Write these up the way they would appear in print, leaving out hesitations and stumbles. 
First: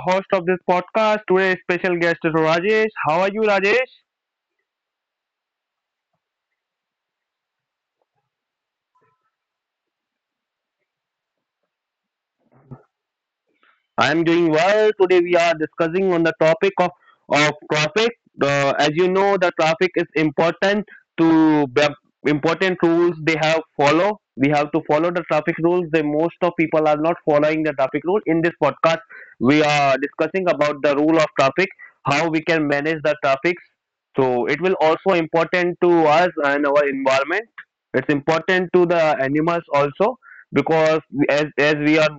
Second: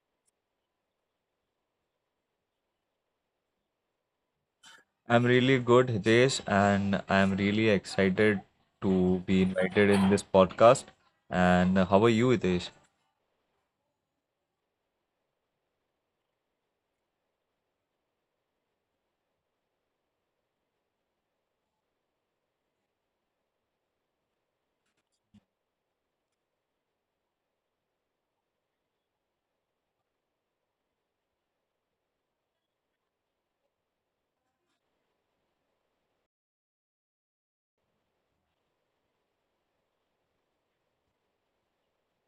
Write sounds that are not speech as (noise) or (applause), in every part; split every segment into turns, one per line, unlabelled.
host of this podcast. Today's special guest is Rajesh. How are you, Rajesh?
I'm really good, Hitesh, and I'm really excited to be invited in this podcast. And how are you, Hitesh?
I am doing well. Today we are discussing on the topic of traffic. As you know, the traffic is important to the important rules they have follow. We have to follow the traffic rules. The most of people are not following the traffic rule. In this podcast, we are discussing about the rule of traffic, how we can manage the traffic. So it will also important to us and our environment. It's important to the animals also because as we are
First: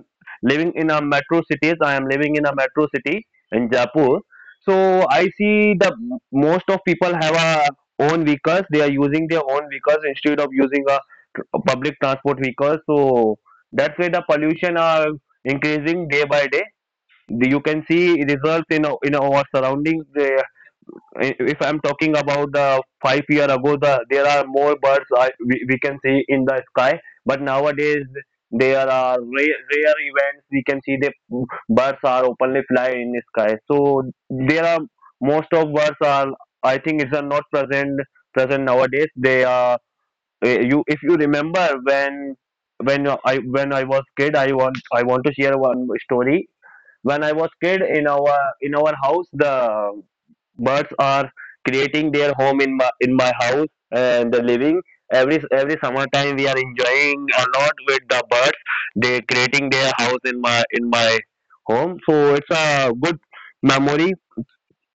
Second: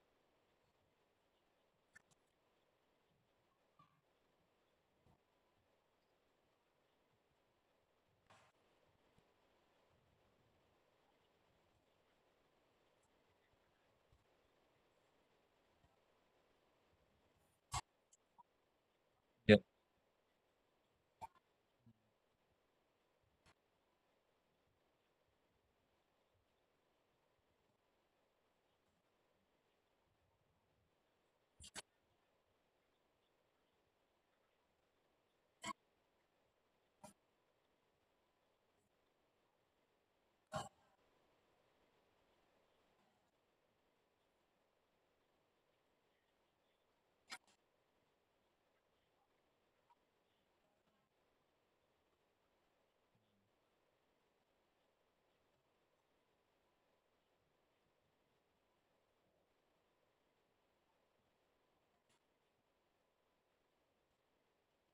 living in a metro cities. I am living in a metro city in Jaipur. So I see the most of people have a own vehicles. They are using their own vehicles instead of using a public transport vehicle. So that's why the pollution are increasing day by day. You can see results in our surroundings if I'm talking about the 5 year ago the there are more birds we can see in the sky, but nowadays there are rare events we can see the birds are openly fly in the sky. So there are most of birds are I think is are not present nowadays. They are you if you remember when when I was kid, I want to share one story. When I was kid, in our house the birds are creating their home in my house and the living, every summertime we are enjoying a lot with the birds. They creating their house in my home. So it's a good memory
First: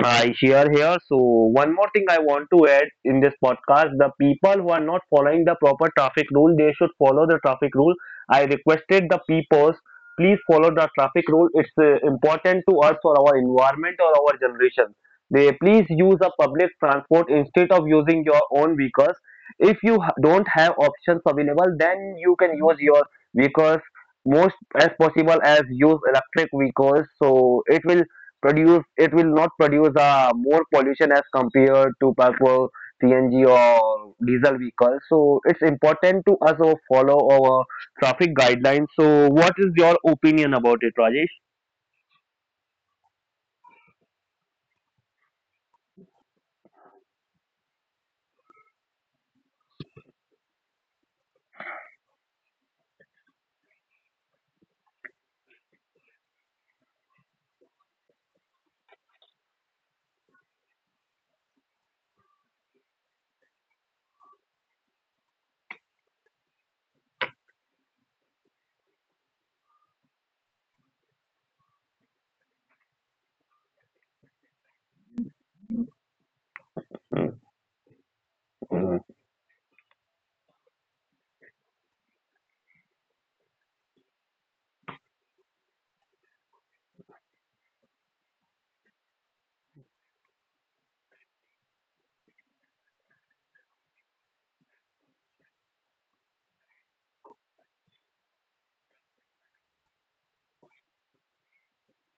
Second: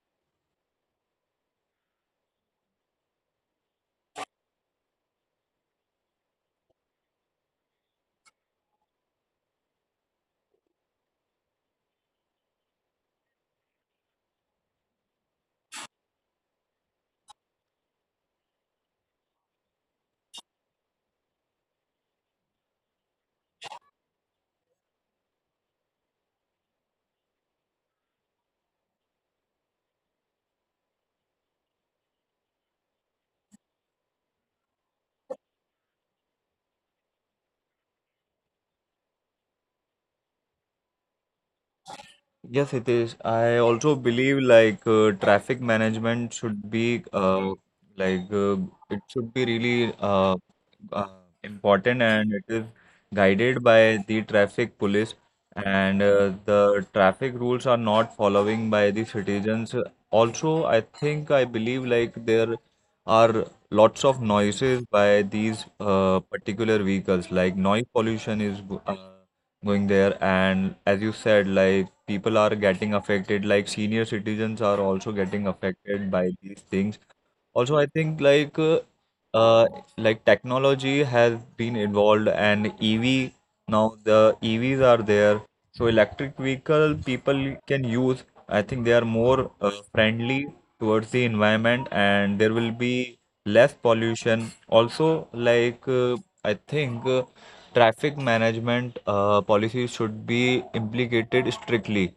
I share here. So, one more thing I want to add in this podcast, the people who are not following the proper traffic rule, they should follow the traffic rule. I requested the peoples, please follow the traffic rule. It's important to us for our environment or our generation. They please use a public transport instead of using your own vehicles. If you don't have options available, then you can use your vehicles most as possible as use electric vehicles. So, it will produce it will not produce more pollution as compared to petrol, cng or diesel vehicles. So it's important to also follow our traffic guidelines. So what is your opinion about it, Rajesh?
Yes, it is. I also believe like traffic management should be like uh, it should be really uh, important, and it is guided by the traffic police, and the traffic rules are not following by the citizens. Also, I believe like there are lots of noises by these particular vehicles, like noise pollution is uh, going there. And as you said, like people are getting affected, like senior citizens are also getting affected by these things. Also, I think
mm,
uh, technology has been involved, and EV now the EVs are there. So electric vehicle people can use. I think they are more friendly towards the environment, and there will be less pollution. Also, like I think traffic management policies should be implicated strictly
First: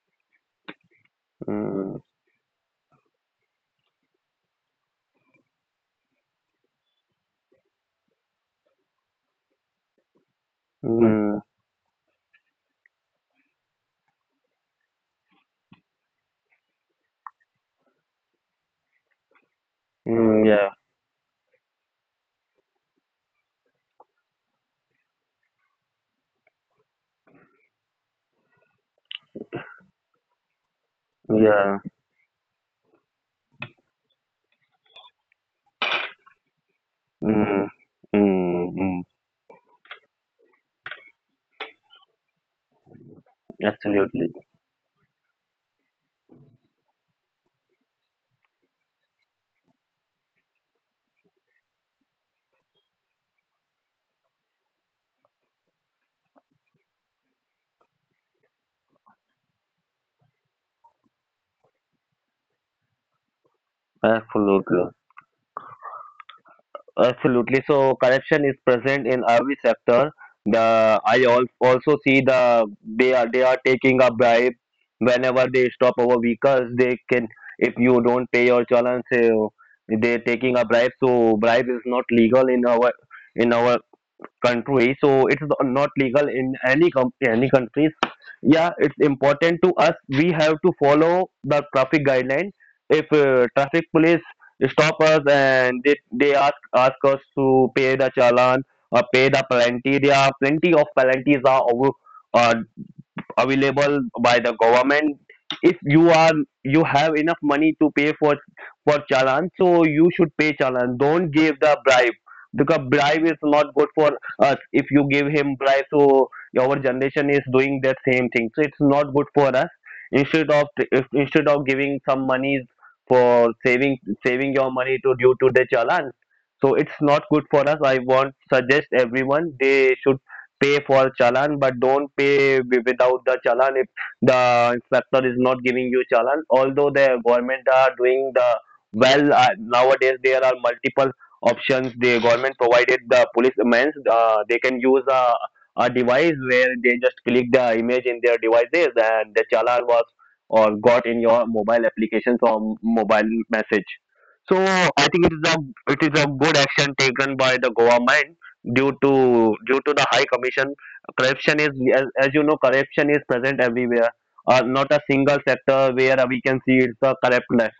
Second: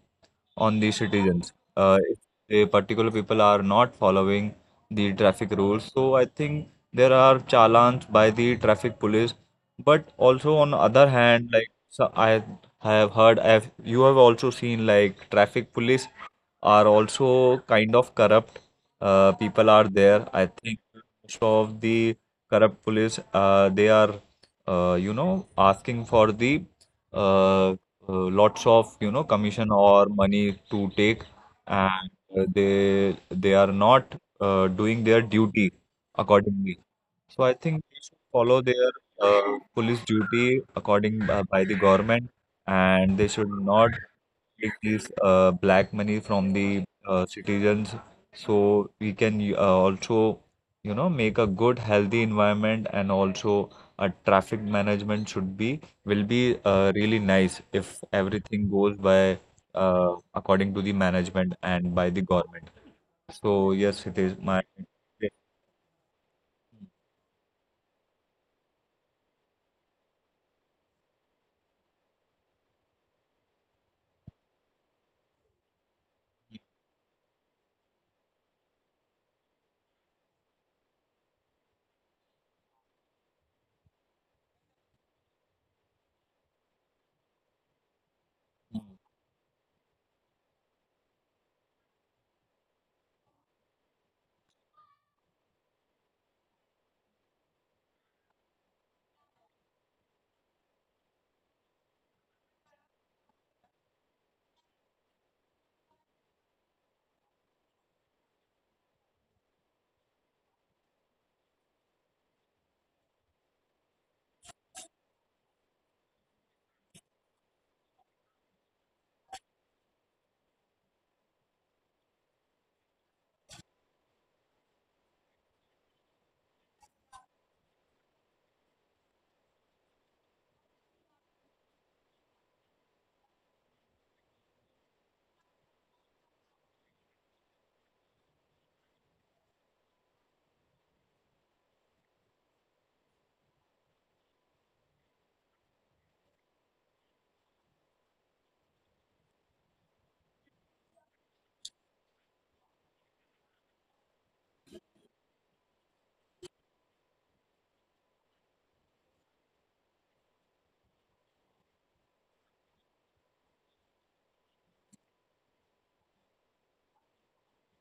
on the citizens.
mm,
The particular people are not following the traffic rules. So I think there are challans by the traffic police. But also on the other
mm,
hand, like, so I have heard. I have You have also seen like traffic police are also kind of corrupt. People are there. I
yeah,
think most of the corrupt police, they are, you know, asking for the uh, uh, lots of commission or money to take.
yeah,
And they are not doing their duty accordingly. So I
mm,
think they should follow
mm,
their
mm,
police duty according by the government, and they should not
absolutely,
take these black money from the citizens. So we can also, you know, make a good, healthy environment, and also a traffic management should be will be really nice if everything goes by according to the management and by the government. So yes, it is my.
absolutely. Absolutely. So corruption is present in every sector. The I also see the they are taking a bribe whenever they stop our vehicles. They can if you don't pay your challan, say they're taking a bribe. So bribe is not legal in our country. So it's not legal in any any countries. Yeah, it's important to us. We have to follow the traffic guideline if traffic police stop us and they ask us to pay the challan or pay the penalty. There are plenty of penalties are over uh, available by the government. If you are you have enough money to pay for challan, so you should pay challan. Don't give the bribe because bribe is not good for us. If you give him bribe, so our generation is doing that same thing. So it's not good for us instead of if, instead of giving some monies for saving saving your money to due to the challan so it's not good for us. I want suggest everyone they should pay for challan, but don't pay without the challan if the inspector is not giving you challan. Although the government are doing the well, nowadays there are multiple options. The government provided the policemen, they can use a device where they just click the image in their devices and the challan was or got in your mobile applications or mobile message. So I think it is a good action taken by the government due to due to the high commission. Corruption is as you know, corruption is present everywhere. Not a single sector where we can see it's a corrupt.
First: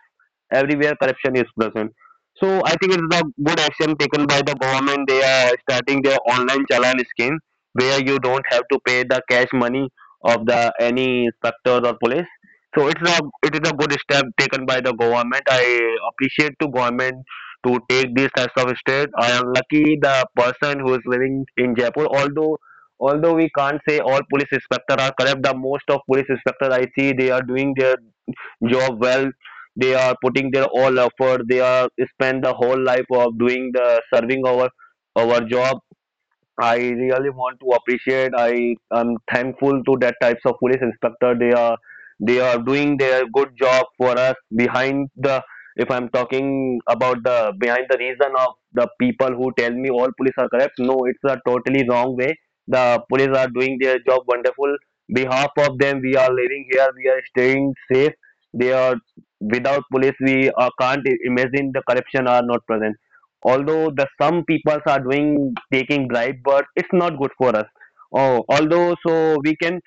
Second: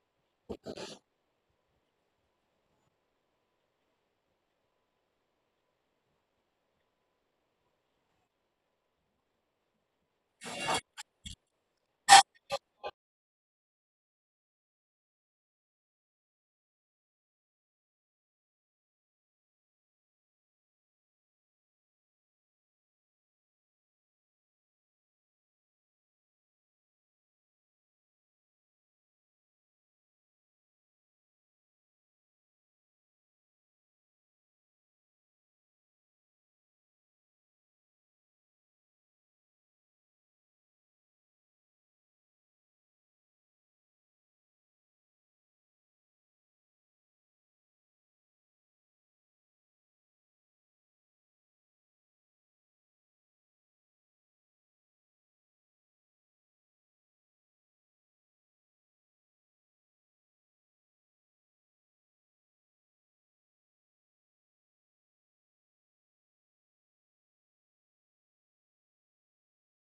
Everywhere corruption is present. So I think it's a good action taken by the government. They are starting their online challan scheme where you don't have to pay the cash money of the any inspector or police. So it's a it is a good step taken by the government. I appreciate to government to take this types of step. I am lucky the person who is living in Jaipur, although we can't say all police inspector are corrupt, the most of police inspector I see they are doing their job well. They are putting their all effort. They are spend the whole life of doing the serving our job. I really want to appreciate. I am thankful to that types of police inspector. They are doing their good job for us behind the. If I'm talking about the behind the reason of the people who tell me all police are corrupt, no, it's a totally wrong way. The police are doing their job wonderful. Behalf of them, we are living here. We are staying safe. They are without police. We can't imagine the corruption are not present. Although the some people are doing taking bribe, but it's not good for us. Oh, although, so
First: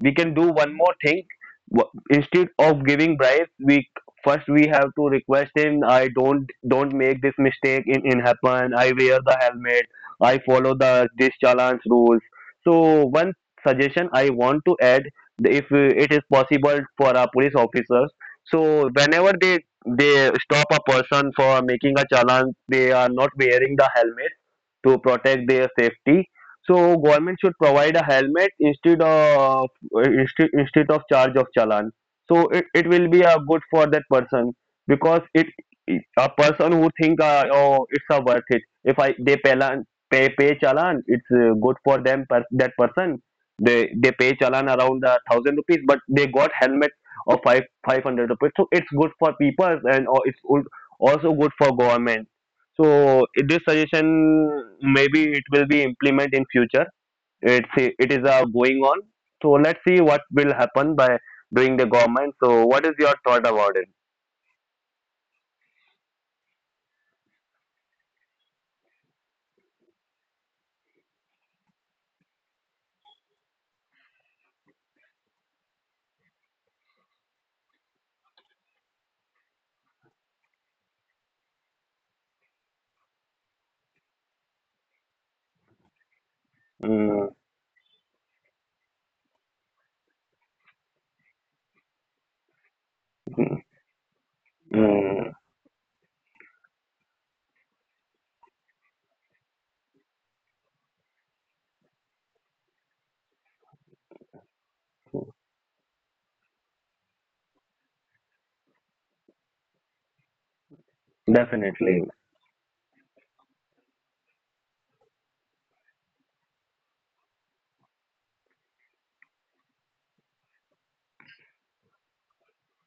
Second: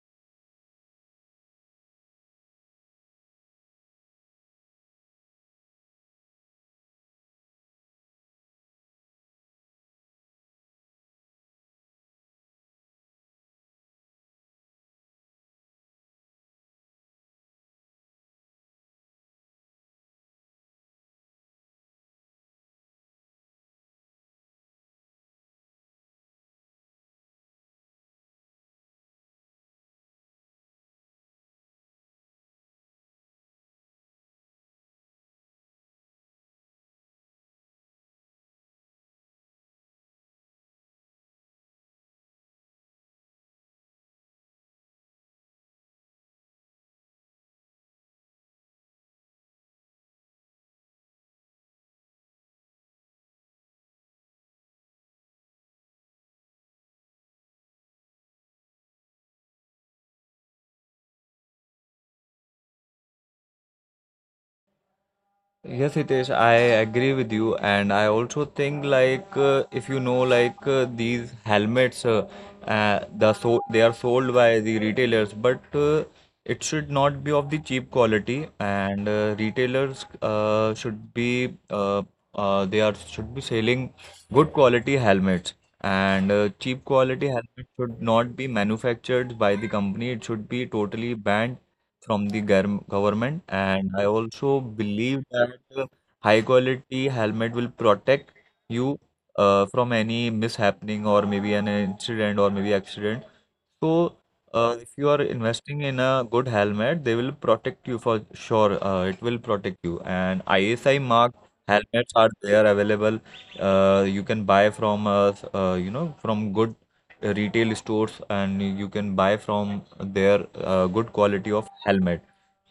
we can do one more thing. Instead of giving bribes, we first we have to request him. I don't make this mistake in happen. I wear the helmet. I follow the this challenge rules. So one suggestion I want to add, if it is possible for our police officers, so whenever they stop a person for making a challan, they are not wearing the helmet to protect their safety. So government should provide a helmet instead of instead of charge of challan. So it will be a good for that person because it a person who think oh, it's a worth it. If I they pay pay challan, it's good for them, per that person. They pay challan around a thousand rupees but they got helmet or five 500 rupees. So it's good for people and or it's also good for government. So this suggestion, maybe it will be implement in future. It is going on. So let's see what will happen by doing the government. So what is your thought about it?
Yes, Hitesh, I agree with you, and I also think like if you know like these helmets, the so they are sold by the retailers, but it should not be of the cheap quality, and retailers should be they are should be selling good quality helmets, and cheap
mm,
quality helmet should not be manufactured by the company. It should be totally banned from the government.
mm,
And I also
mm,
believe that high quality helmet will protect you from any mishappening, or maybe an incident, or maybe accident. So if you are investing in a good helmet, they will protect you for sure. It will protect you. And ISI marked
Definitely.
helmets are there available. You can buy from you know, from good retail stores, and you can buy from their good quality of helmet.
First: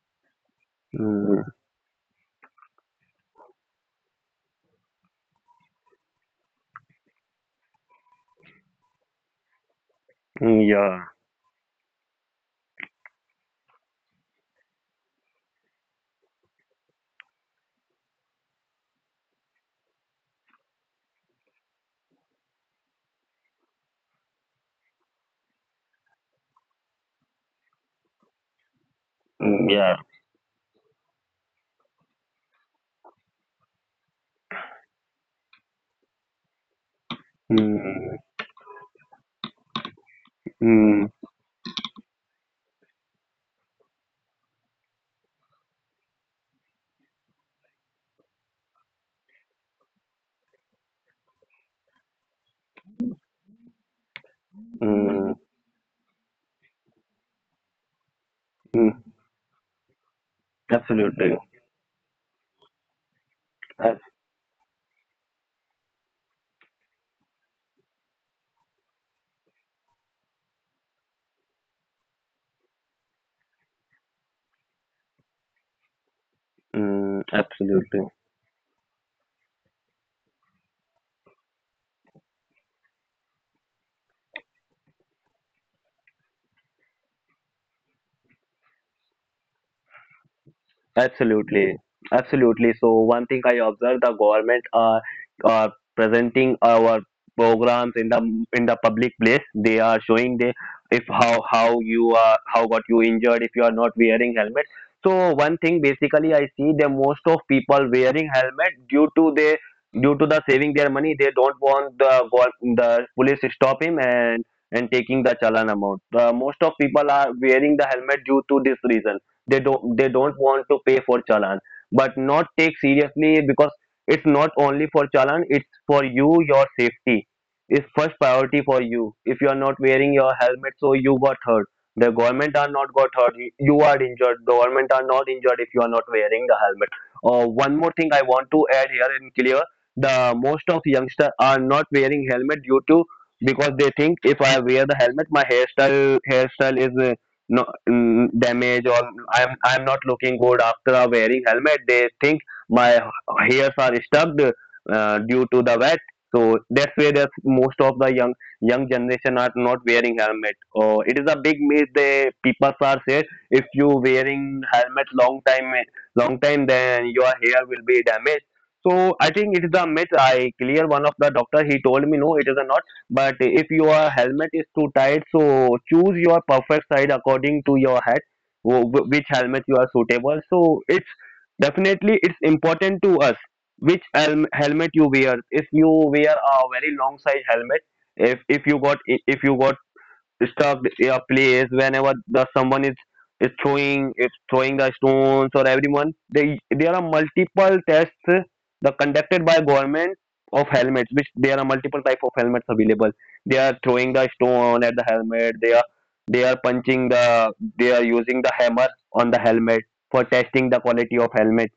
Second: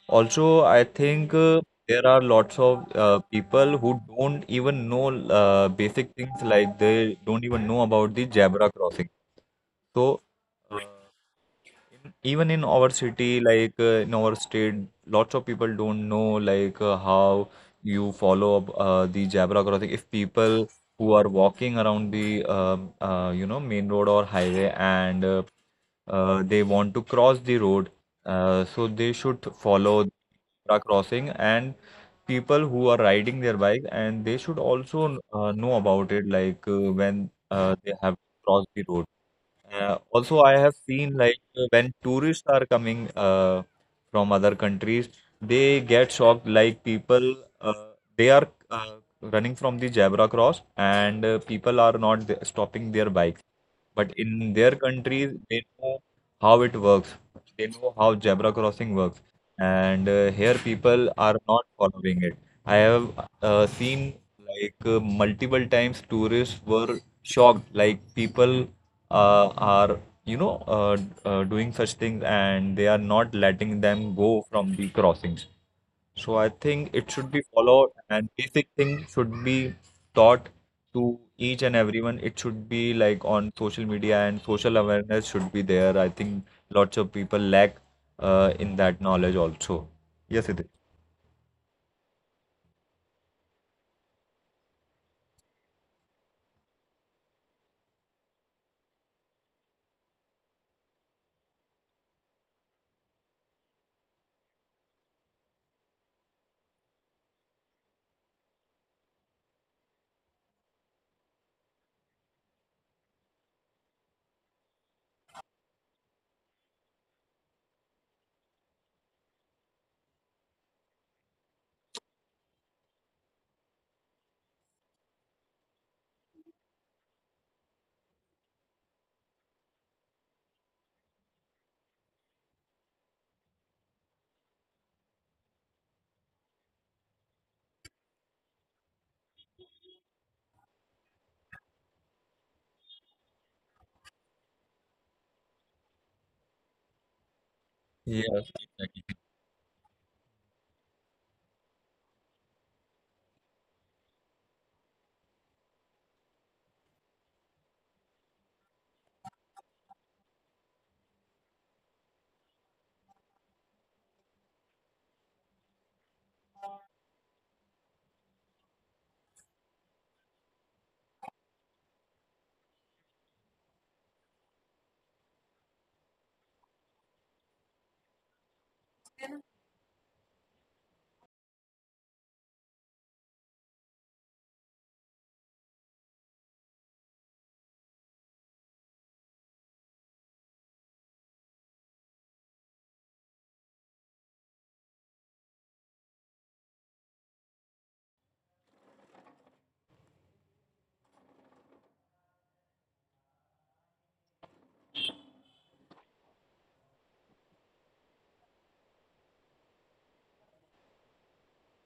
Also, I think
mm,
there are lots of people who don't even know basic things, like they don't even know about the zebra crossing. So
yeah.
even in our city, in our state, lots of people don't know how you follow up the zebra crossing. If people who are walking around the you know, main road or highway, and they want to cross the road, so they should follow
Yeah.
zebra crossing. And people who are riding their bike, and they should also know about it, like when they have
mm,
crossed the road. Also, I have seen
mm,
when tourists are coming from other countries, they get shocked. Like people, uh, they are running from the zebra cross, and people are not stopping their bikes. But in their countries,
mm,
they know how it works. They know how zebra crossing
mm,
works, and here people are
Absolutely.
not following it. I have seen
Ab-
multiple times tourists were shocked, like people are, you know, doing such things, and they are not letting them go from the crossings. So I think it should be followed,
Absolutely.
and basic thing should be taught to each and everyone. It should be like on social media, and social awareness should be there. I think lots of people lack in that knowledge also. Yes, it is.
Absolutely, absolutely. So one thing I observe the government are presenting our programs in the public place. They are showing the if how you are how got you injured if you are not wearing helmet. So one thing basically I see the most of people wearing helmet due to they due to the saving their money. They don't want the the police to stop him and taking the challan amount. The most of people are wearing the helmet due to this reason. They don't want to pay for challan, but not take seriously because it's not only for challan, it's for you. Your safety is first priority for you. If you are not wearing your helmet, so you got hurt. The government are not got hurt. You are injured. The government are not injured if you are not wearing the helmet. One more thing I want to add here and clear, the most of youngsters are not wearing helmet due to because they think if I wear the helmet, my hairstyle is no
Yes,
damage, or
exactly.
I'm not looking good after wearing helmet. They think my hairs are stuck due to the wet. So that's where there's most of the young generation are not wearing helmet, or it is a big myth. They people are said, if you wearing helmet long time, long time, then your hair will be damaged. So I think it is a myth. I clear one of the doctor, he told me no, it is a not. But if your helmet is too tight, so choose your perfect size according to your head, wh- which helmet you are suitable. So it's definitely it's important to us which helmet you wear. If you wear a very long size helmet, if you got stuff a place whenever the someone is throwing the stones or everyone, they there are multiple tests the conducted by government of helmets, which there are multiple type of helmets available. They are throwing the stone at the helmet. They are they are punching the, they are using the hammer on the helmet for testing the quality of helmet.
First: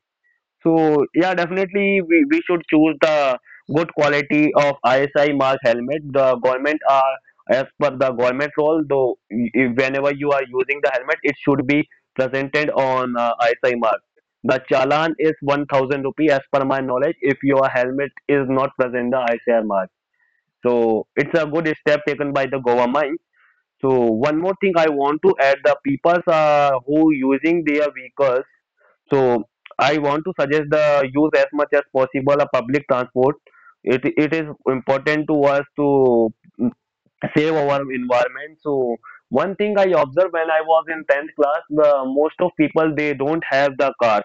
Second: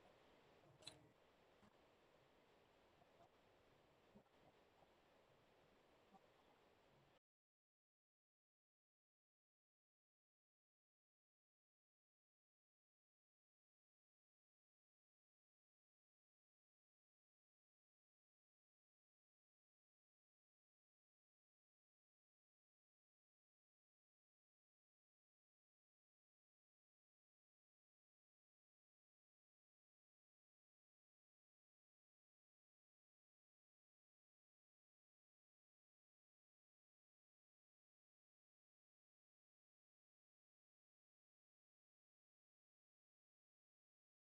So yeah, definitely we should Choose the good quality of ISI mark helmet. The government are, as per the government role, though whenever you are using the helmet, it should be presented on ISI mark. The challan is 1000 rupee as per my knowledge if your helmet is not present the ISI mark. So it's a good step taken by the government. So one more thing I want to add, the people who using their vehicles, so I want to suggest the use as much as possible a public transport. It is important to us to mm, save our environment. So one thing I observed, when I was in 10th class, the most of people they don't have the car.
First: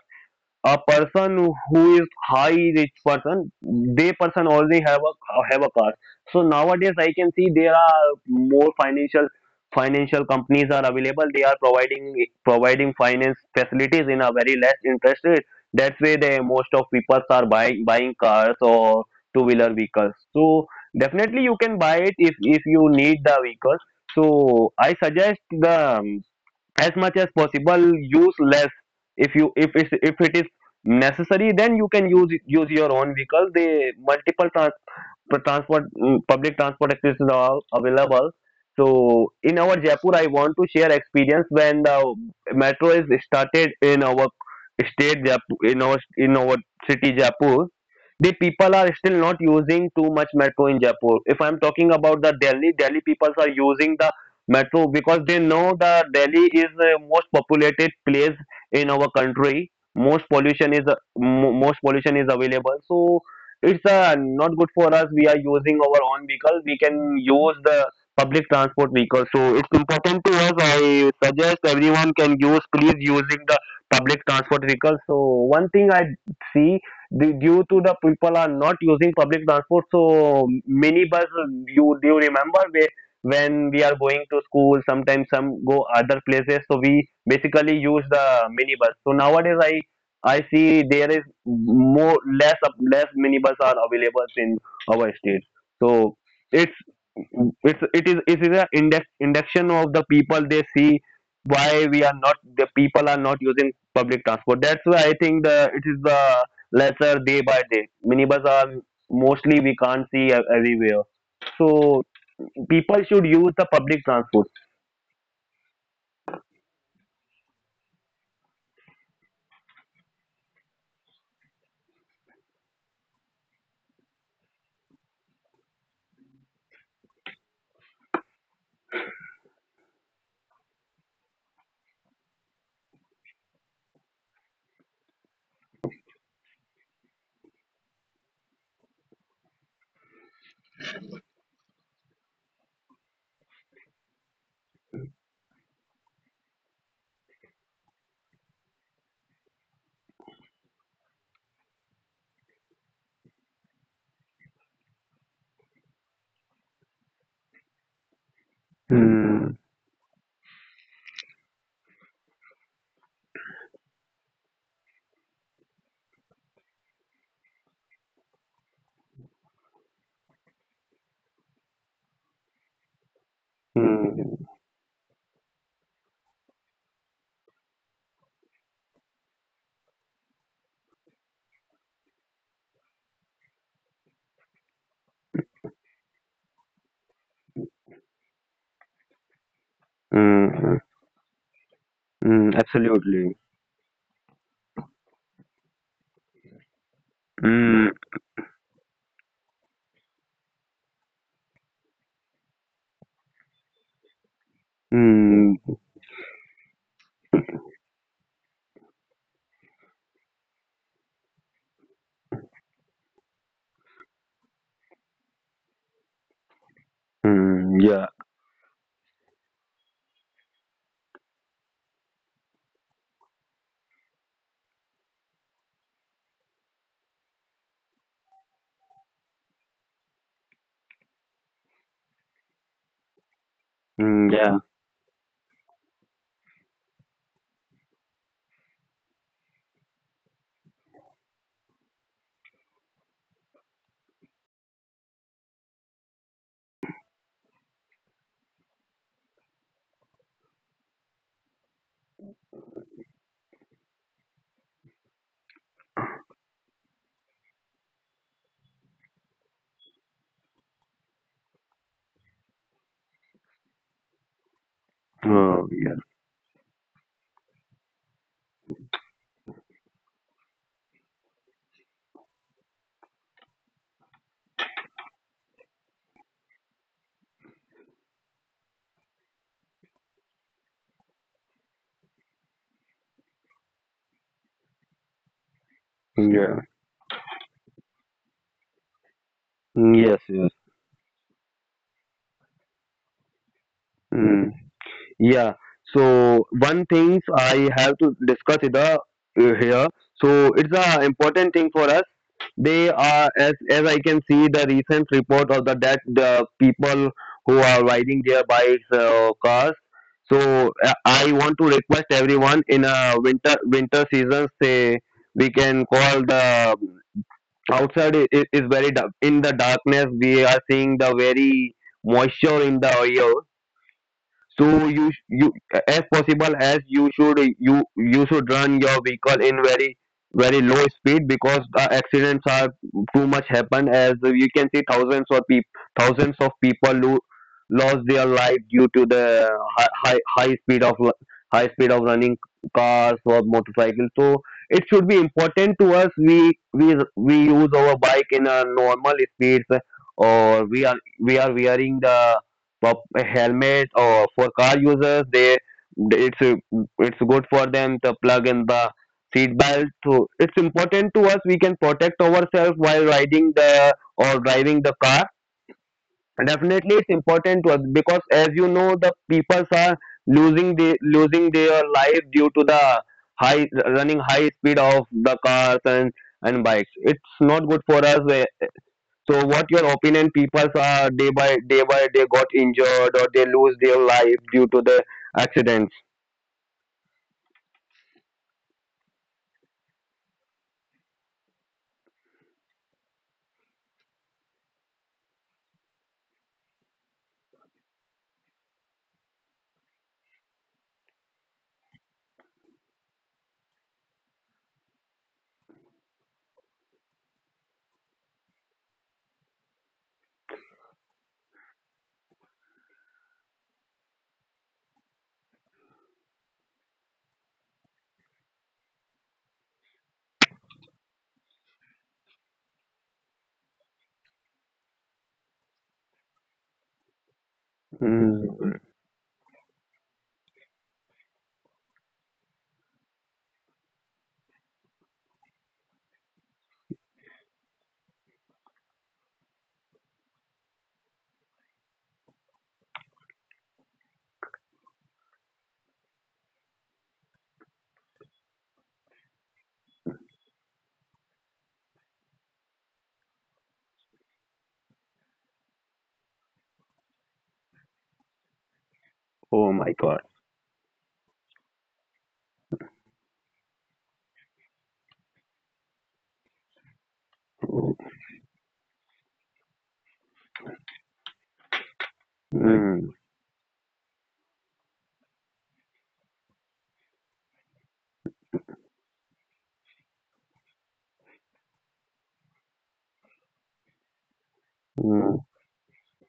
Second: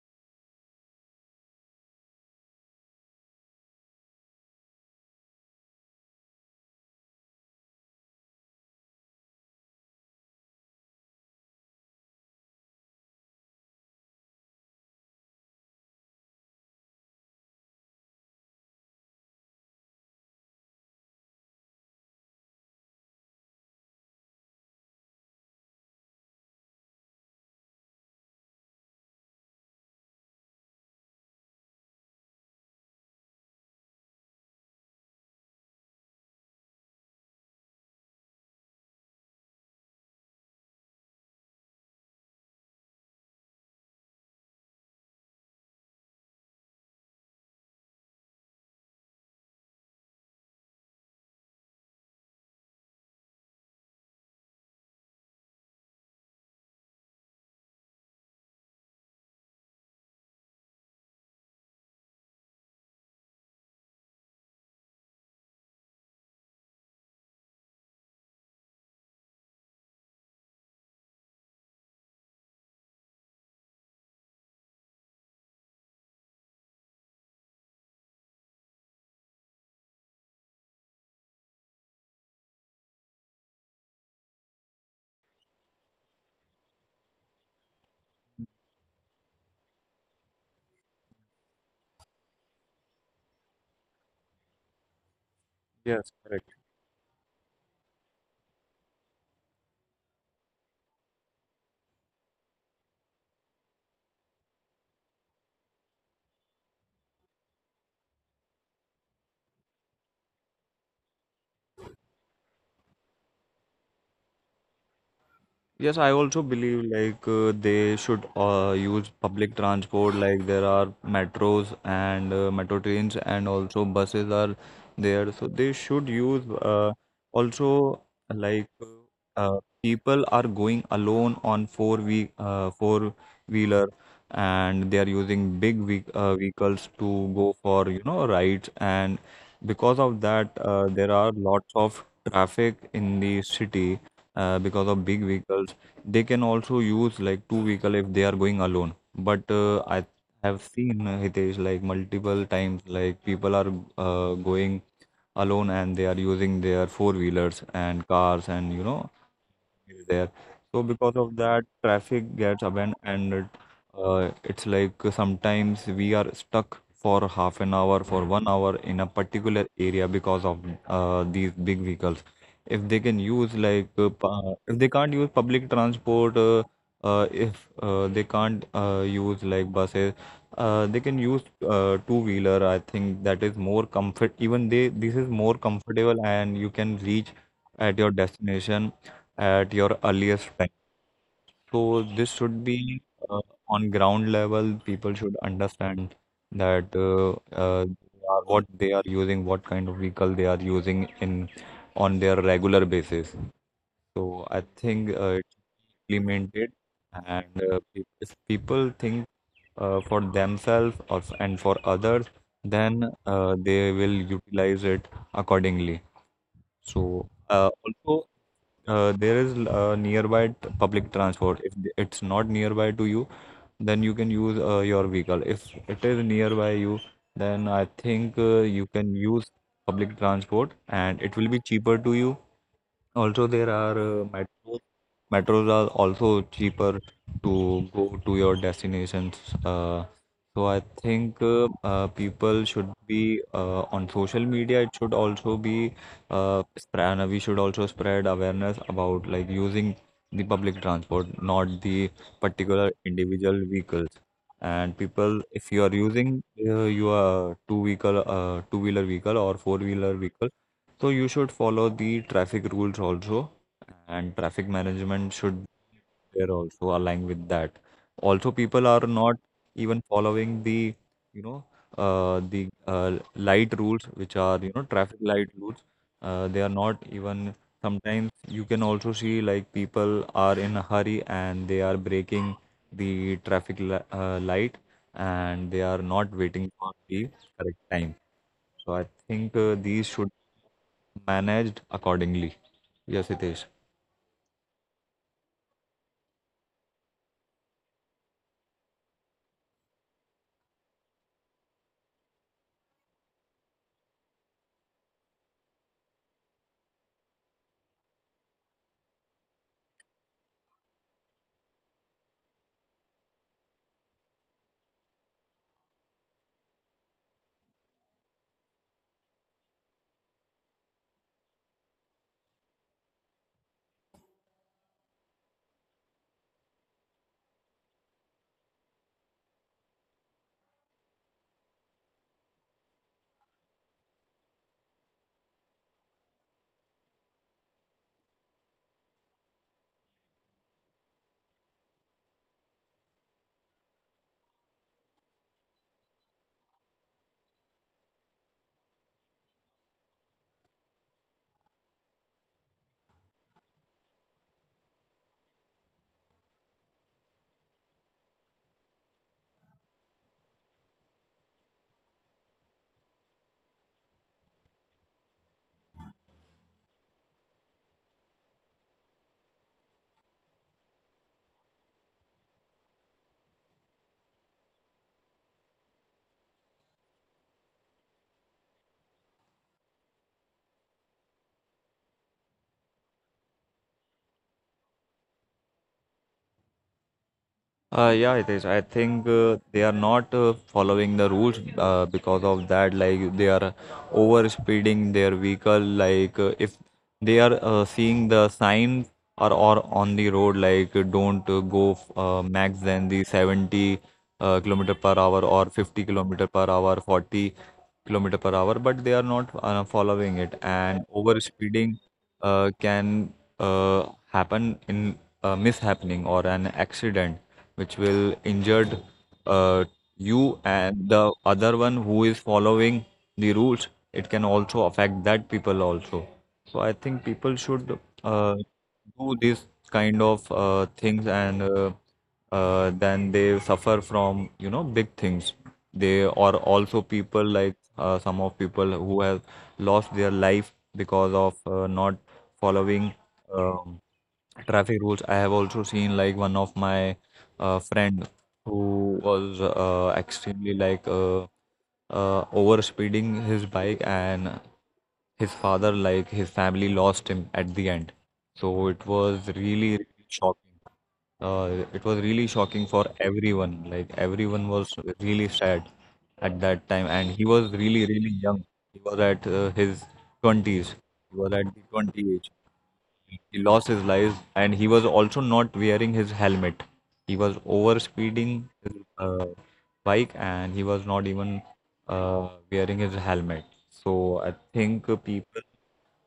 A person who is high rich person, they person already have a car. So nowadays I can see there are more financial companies are available. They are providing finance facilities in a very less interest rate. That's why they most of people are buying cars or two wheeler vehicles. So definitely you can buy it if you need the vehicles. So I suggest the, as much as possible, use less. If you if it is necessary, then you can use your own vehicle. The multiple public transport access is all available. So in our Jaipur I want to share experience when the metro is started in our state Jaipur, in our city Jaipur, the people are still not using too much metro in Jaipur. If I'm talking about the Delhi, Delhi people are using the metro, because they know the Delhi is the most populated place in our country. Most pollution is available. So it's not good for us. We are using our own vehicle. We can use the public transport vehicle. So it's important to us. I suggest everyone can use, please using the public transport vehicle. So one thing I see, the, due to the people are not using public transport, so mini bus. You Do you remember where when we are going to school sometimes some go other places, so we basically use the minibus. So nowadays I see there is more, less minibus are available in our state. So it's it is a index, induction of the people. They see why we are not, the people are not using public transport. That's why I think the it is the lesser day by day. Minibus are mostly we can't see everywhere. So people should use the public transport.
Yes, I also believe like they should use public transport. Like there are metros, and metro trains, and also buses are there. So they should use also, like people are going alone on four wheeler, and they are using big ve vehicles to go for, you know, rides. And because of that, there are lots of traffic in the city because of big vehicles. They can also use like two vehicle if they are going alone. But I have seen, Hitesh, like multiple times, like people are going alone, and they are using their four wheelers and cars, and you know
Hmm.
is there. So because of that, traffic gets abandoned, and it's like sometimes we are stuck for half an hour, for 1 hour, in a particular area because of these big vehicles. If they can use like
Hmm.
if they can't use public transport, if they can't use like buses, they can use two-wheeler. I think that is more comfort. Even they This is more comfortable, and you can reach at your destination at your earliest time.
Hmm.
So this
Hmm.
should be
Absolutely.
uh, on ground level. People should understand that
Mm,
what they are using, what kind of vehicle they are using in on their regular basis. So I think it
mm.
implemented, and if people think for themselves, and for others, then they will utilize it accordingly. So
Mm, yeah.
also, there is nearby public transport. If it's not nearby to you, then you can use your vehicle. If it is nearby you, then I think you can use public transport, and it will be cheaper to you. Also, there are
Mm, yeah.
metros. Metros are also cheaper to go to your destinations. Uh, so I think people should be on social media. It should also be spread. We should also spread awareness about like using the public transport, not the particular individual vehicles. And people, if you are using your two wheeler vehicle or four wheeler vehicle, so you should follow the traffic rules also, and traffic management should
Oh, yeah.
be there also align with that. Also, people are not even following the, you know, the light rules, which are, you know, traffic light rules. They are not even, sometimes you can also see like people are in a hurry, and they are breaking the traffic li light, and they are not
Yeah.
waiting for the correct time. So I think
Mm,
these
yes,
should
yes.
managed accordingly. Yes, Hitesh.
Mm, yeah. So one things I have to discuss it, here. So it's a important thing for us. They are, as I can see the recent report of the that the people who are riding their bikes cars. So I want to request everyone, in a winter season, say we can call the outside, is very dark, in the darkness we are seeing the very moisture in the air. So you you, as possible as you should, you should run your vehicle in very very low speed, because the accidents are too much happen. As you can see, thousands of people who lost their life due to the high, high high speed of lu- high speed of running cars or motorcycles. So it should be important to us, we use our bike in a normal speeds, or we are wearing the helmet, or for car users, they, it's it's good for them to plug in the seat belt. So it's important to us, we can protect ourselves while riding the or driving the car. Definitely it's important to us, because as you know the people are losing their life due to the high, running high speed of the cars and bikes. It's not good for us. So what your opinion? People are day by day by, they got injured or they lose their life due to the accidents.
Yeah, Hitesh. I think they are not following the rules because of that. Like they are over speeding their vehicle. Like if they are seeing the sign or on the road, like don't go max than the 70 kilometer per hour, or 50 kilometer per hour, 40 kilometer per hour. But they are not following it and over speeding. Can happen in a mishappening or an accident, which will injured uh, you and the other one who is following the rules. It can also affect that people also. So I think people should
Mm.
do this kind of things, and then they suffer from, you know, big things. They are also people like some of people who have lost their life because of not following um, traffic rules. I have also seen like one of my friend, who was extremely like over speeding his bike, and his father, like his family lost him at the end. So it was
Oh my
really,
God.
really shocking. It was really shocking for everyone. Like everyone was really sad at that time, and he was really, really young. He was at his 20s. He was at the 20 age.
Mm.
He lost his life, and he was also not wearing his helmet. He was over speeding his bike, and he was not even wearing his helmet. So I think
Mm.
people,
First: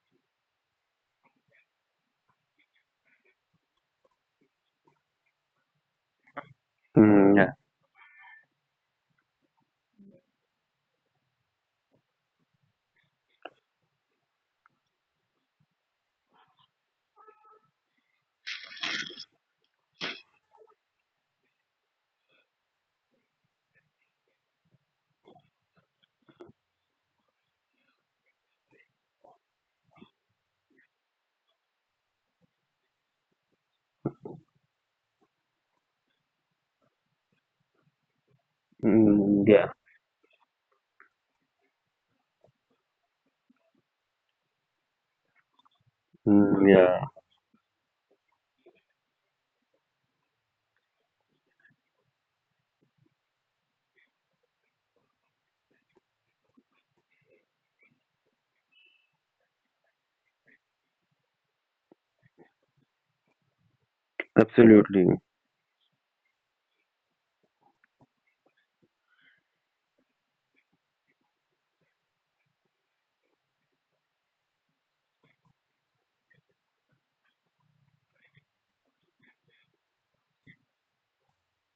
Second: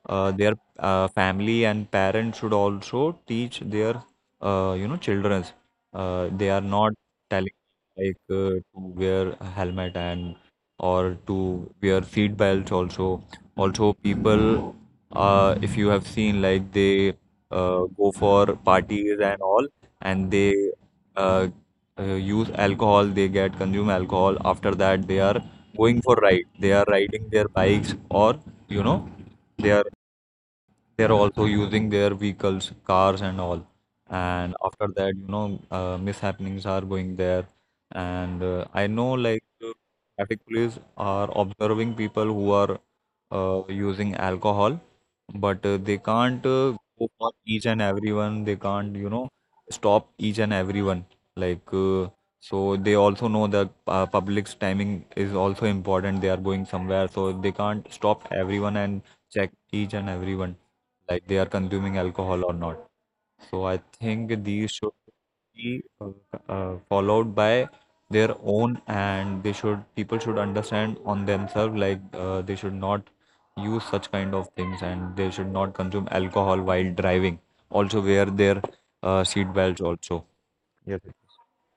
their family and parents should also teach their you know, children's, they are not
Mm. Yeah.
telling, like to wear a helmet, and or to wear seat belts also. Also, people, if you have seen, like, they go for parties and all, and they uh, use alcohol, they get consume alcohol. After that, they are going for ride. They are riding their bikes, or, you know, they are they're also using their vehicles, cars, and all. And after that, you know, mishappenings are going there. And I know, like
Mm. Yeah.
traffic police are observing people who are using alcohol, but they can't
Mm. Yeah.
go for each and everyone. They can't, you know, stop each and everyone. Like, uh, so they also know that public's timing is also important. They are going somewhere, so they can't stop everyone and check each and everyone, like they are consuming alcohol or not. So I think these should
Absolutely.
be followed by their own, and they should people should understand on themselves, like they should not use such kind of things, and they should not consume alcohol while driving. Also wear their seat belts also. Yes.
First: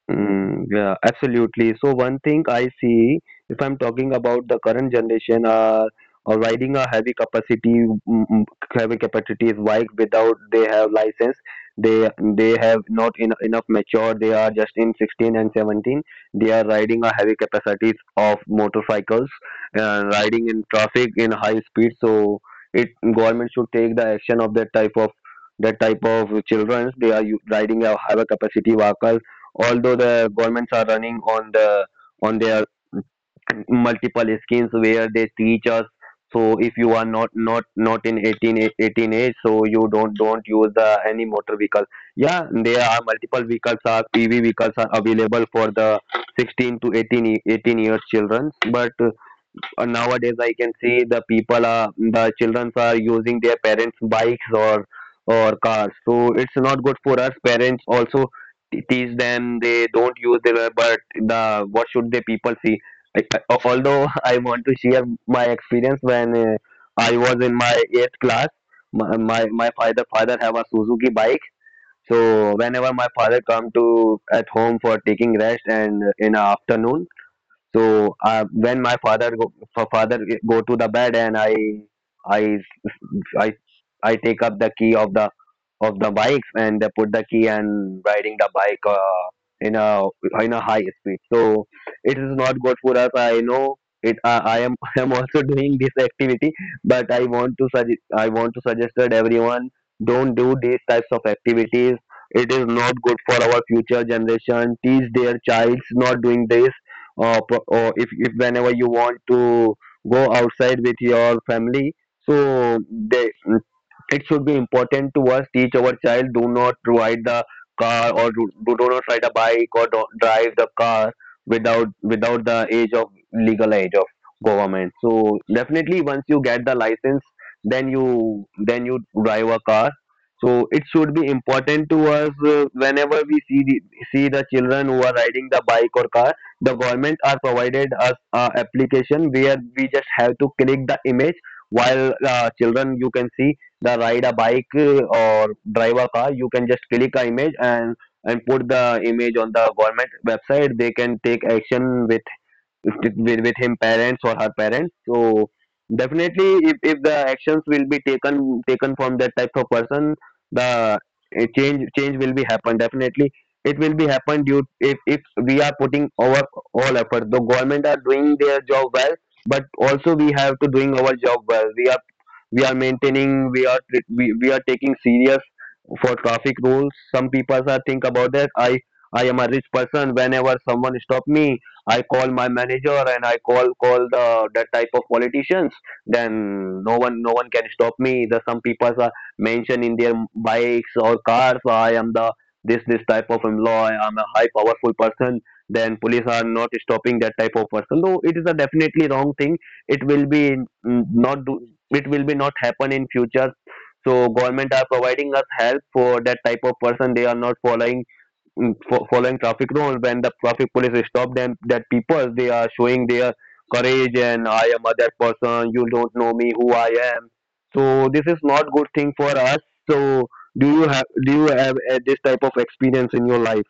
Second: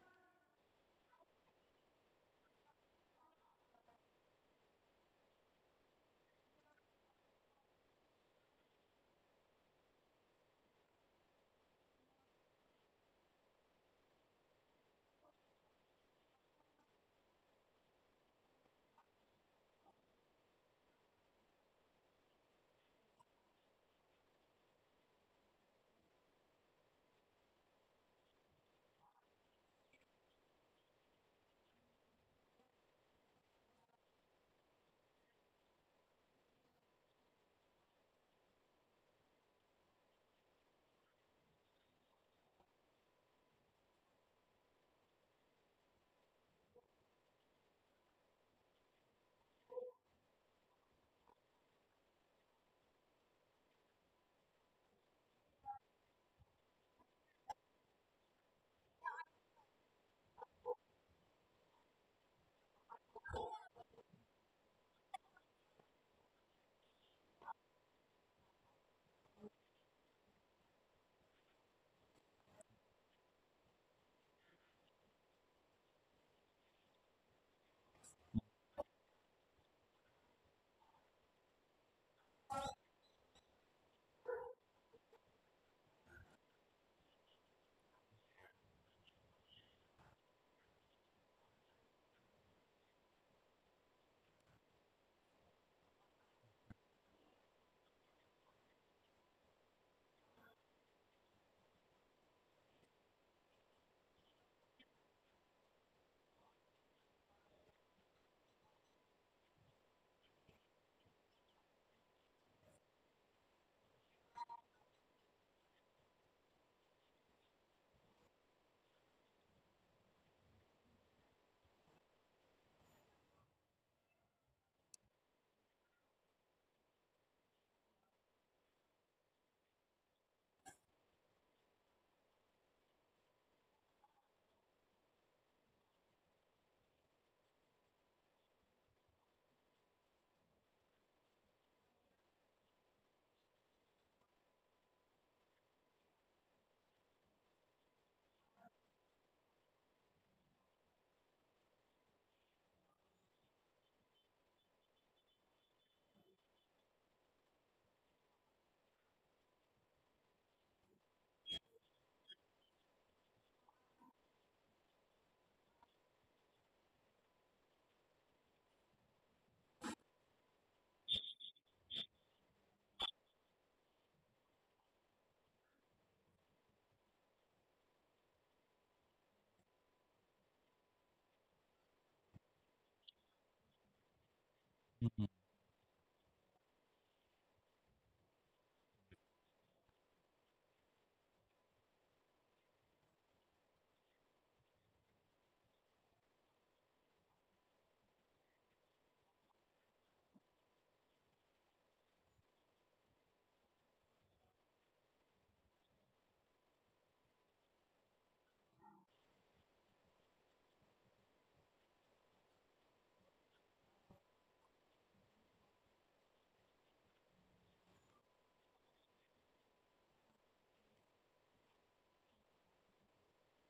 Mm, yeah, absolutely. So one thing I see, if I'm talking about the current generation, are or riding a heavy capacity, mm, mm, heavy capacities bike without they have license. They they have not en enough mature. They are just in 16 and 17. They are riding a heavy capacities of motorcycles and riding in traffic in high speed. So it, government should take the action of that type of children. They are riding a heavy capacity vehicles. Although the governments are running on the, on their (clears throat) multiple schemes where they teach us. So if you are not in 18 18 age, so you don't use the any motor vehicle. Yeah, there are multiple vehicles are pv vehicles are available for the 16 to 18 18 years children. But nowadays I can see the children are using their parents' bikes or cars. So it's not good for us. Parents also teach them, they don't use their, but the what should the people see? Although (laughs) I want to share my experience when I was in my eighth class, my father have a Suzuki bike. So whenever my father come to at home for taking rest and in the afternoon, so when my father father go to the bed, and I I I take up the key of the bikes and put the key and riding the bike in a in a high speed. So it is not good for us. I know it. I am (laughs) I am also doing this activity, but I want to suggest, that everyone don't do these types of activities. It is not good for our future generation. Teach their childs not doing this. Or, or, if whenever you want to go outside with your family, so they, it should be important to us teach our child do not ride the car or do not ride a bike or don't drive the car without the age of, legal age of government. So definitely once you get the license, then you drive a car. So it should be important to us, whenever we see the children who are riding the bike or car, the government are provided us a application where we just have to click the image, while children you can see the ride a bike or drive a car, you can just click a image and put the image on the government website, they can take action with with him parents or her parents. So definitely, if the actions will be taken from that type of person, the change will be happen. Definitely it will be happen due, if we are putting our all effort. The government are doing their job well, but also we have to doing our job well. We are maintaining, we are tre- we are taking serious for traffic rules. Some people are think about that, I am a rich person, whenever someone stop me I call my manager and I call the that type of politicians, then no one can stop me. The some people are mentioned in their bikes or cars, I am the this type of employee. I'm a high powerful person. Then police are not stopping that type of person. Though it is a definitely wrong thing. It will be not do. It will be not happen in future. So government are providing us help for that type of person. They are not following, following traffic rules, when the traffic police stop them, that people they are showing their courage, and I am other person you don't know me who I am. So this is not good thing for us. So do you have this type of experience in your life?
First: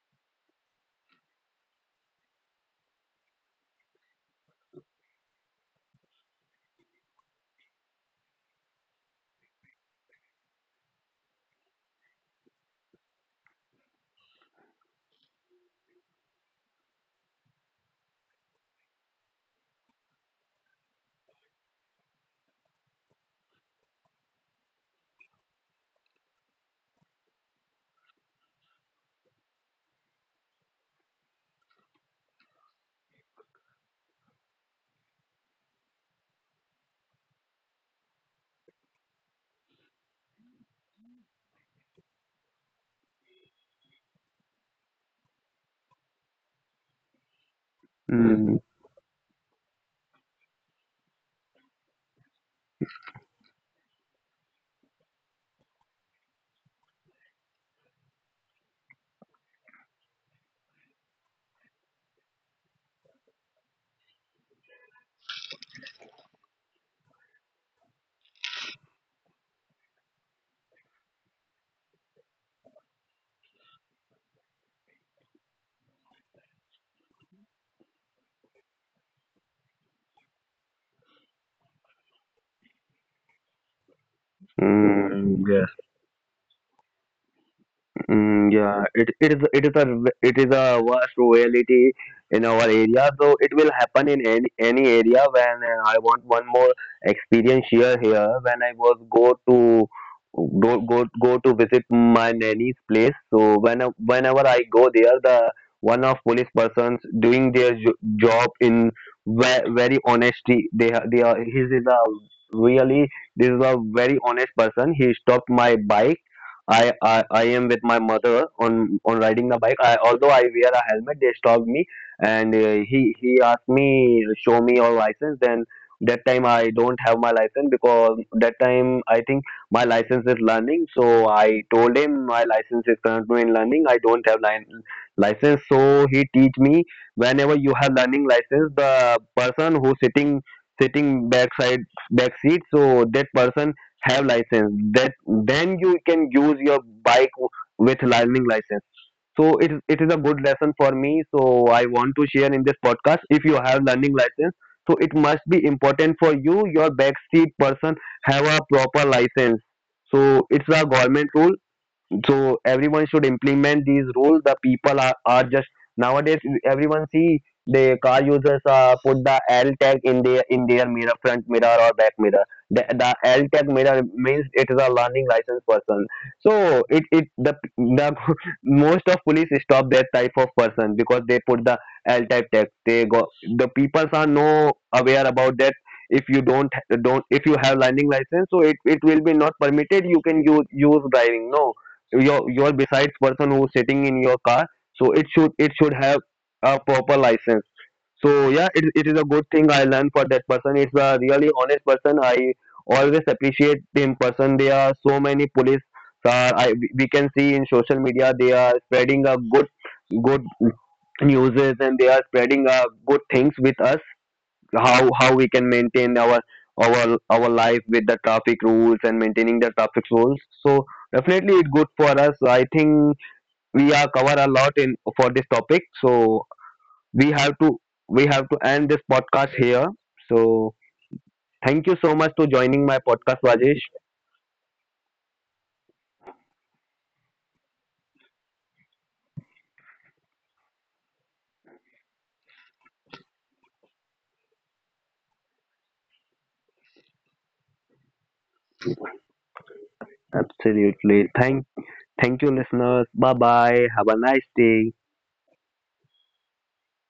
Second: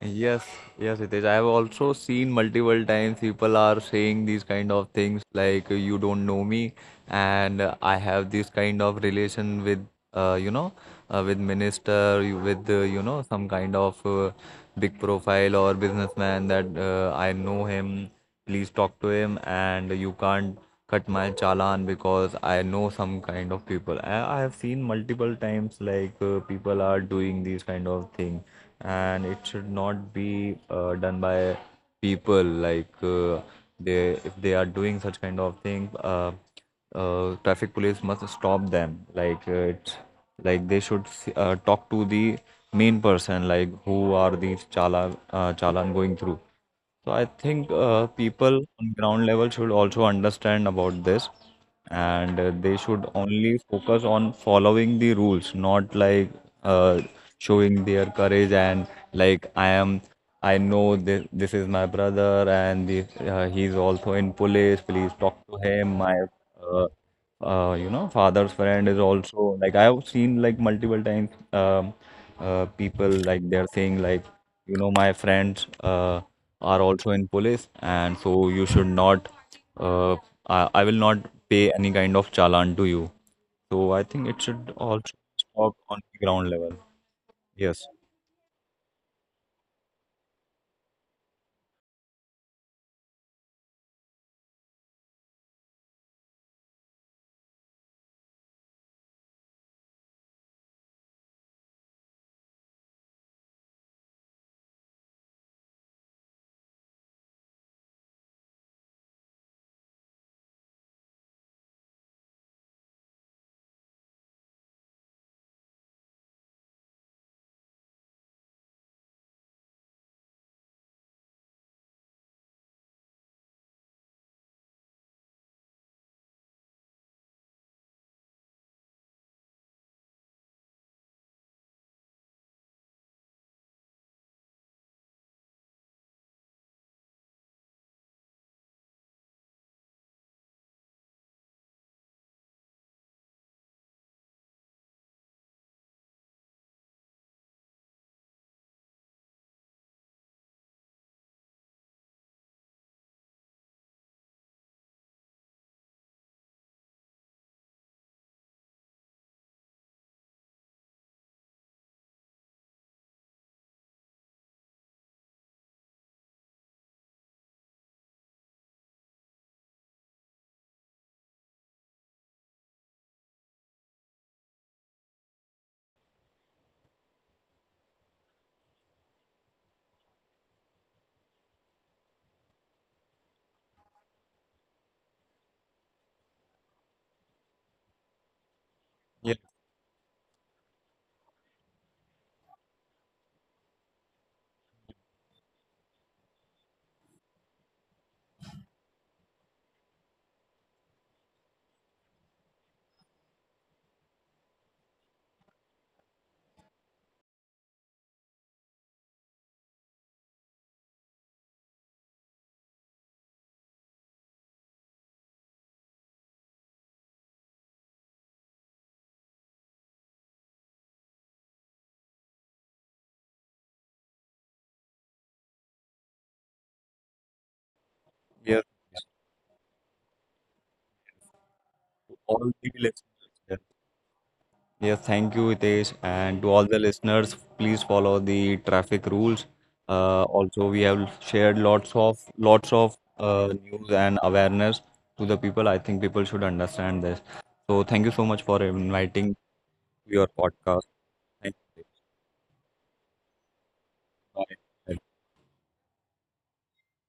Yes, yes, it is. I have also seen multiple times people are saying these kind of things, like, you don't know me, and I have this kind of relation with you know, with minister, with you know, some kind of big profile or businessman, that I know him, please talk to him, and you can't cut my challan because I know some kind of people. I have seen multiple times, like people are doing these kind of thing, and it should not be done by people, like they, if they are doing such kind of thing, traffic police must stop them. Like it's like they should talk to the main person, like, who are these chalan going through. So I think people
Mm.
on ground level should also understand about this, and they should only focus on following the rules, not like uh, showing their courage, and like, I know this, this is my brother, and he's also in police. Please talk to him. My uh, you know, father's friend is also, like I have seen like multiple times, people, like they're saying, like, you know, my friends are also in police, and so you should not. Uh, I will not pay any kind of challan to you. So I think it should also
Mm.
stop on the ground level. Yes.
Mm, yeah, it, it is a vast reality in our area. So it will happen in any area. When I want one more experience here, when I was go to go go go to visit my nanny's place. So when whenever I go there, the one of police persons doing their job in very honesty. They are his is a really, this is a very honest person. He stopped my bike, I am with my mother, on riding the bike. I, although I wear a helmet, they stopped me, and he asked me, show me your license. Then that time I don't have my license, because that time I think my license is learning. So I told him my license is currently in learning. I don't have license. So he teach me, whenever you have learning license, the person who sitting backside, back seat, so that person have license, that then you can use your bike with learning license. So it is a good lesson for me, so I want to share in this podcast, if you have learning license, so it must be important for you, your backseat person have a proper license. So it's a government rule, so everyone should implement these rules. The people are just nowadays, everyone see the car users put the L tag in their mirror, front mirror or back mirror. The L tag mirror means it is a learning license person. So it the (laughs) most of police stop that type of person, because they put the L type tag, they go, the people are no aware about that. If you don't if you have learning license, so it will be
Yeah.
not permitted, you can use driving no, your besides person who's sitting in your car, so it should have a proper license. So yeah, it is a good thing I learned for that person. It's a really honest person, I always appreciate in person. There are so many police, I, we can see in social media, they are spreading a good, good news, and they are spreading good things with us, how we can maintain our life with the traffic rules and maintaining the traffic rules. So definitely it's good for us, I think we are cover a lot in for this topic. So we have to we have to
Yes.
end
Yes.
this podcast here. So thank you so much to
All the
joining my
listeners.
podcast,
Yes.
Rajesh.
Yes, thank you, Hitesh. And to all the listeners, please follow the traffic rules. Also, we have shared lots of news and awareness to the people. I think people should understand this. So, thank you so much for inviting your podcast.
Absolutely,
I,
thank you listeners, bye bye, have a
I,
nice day.
I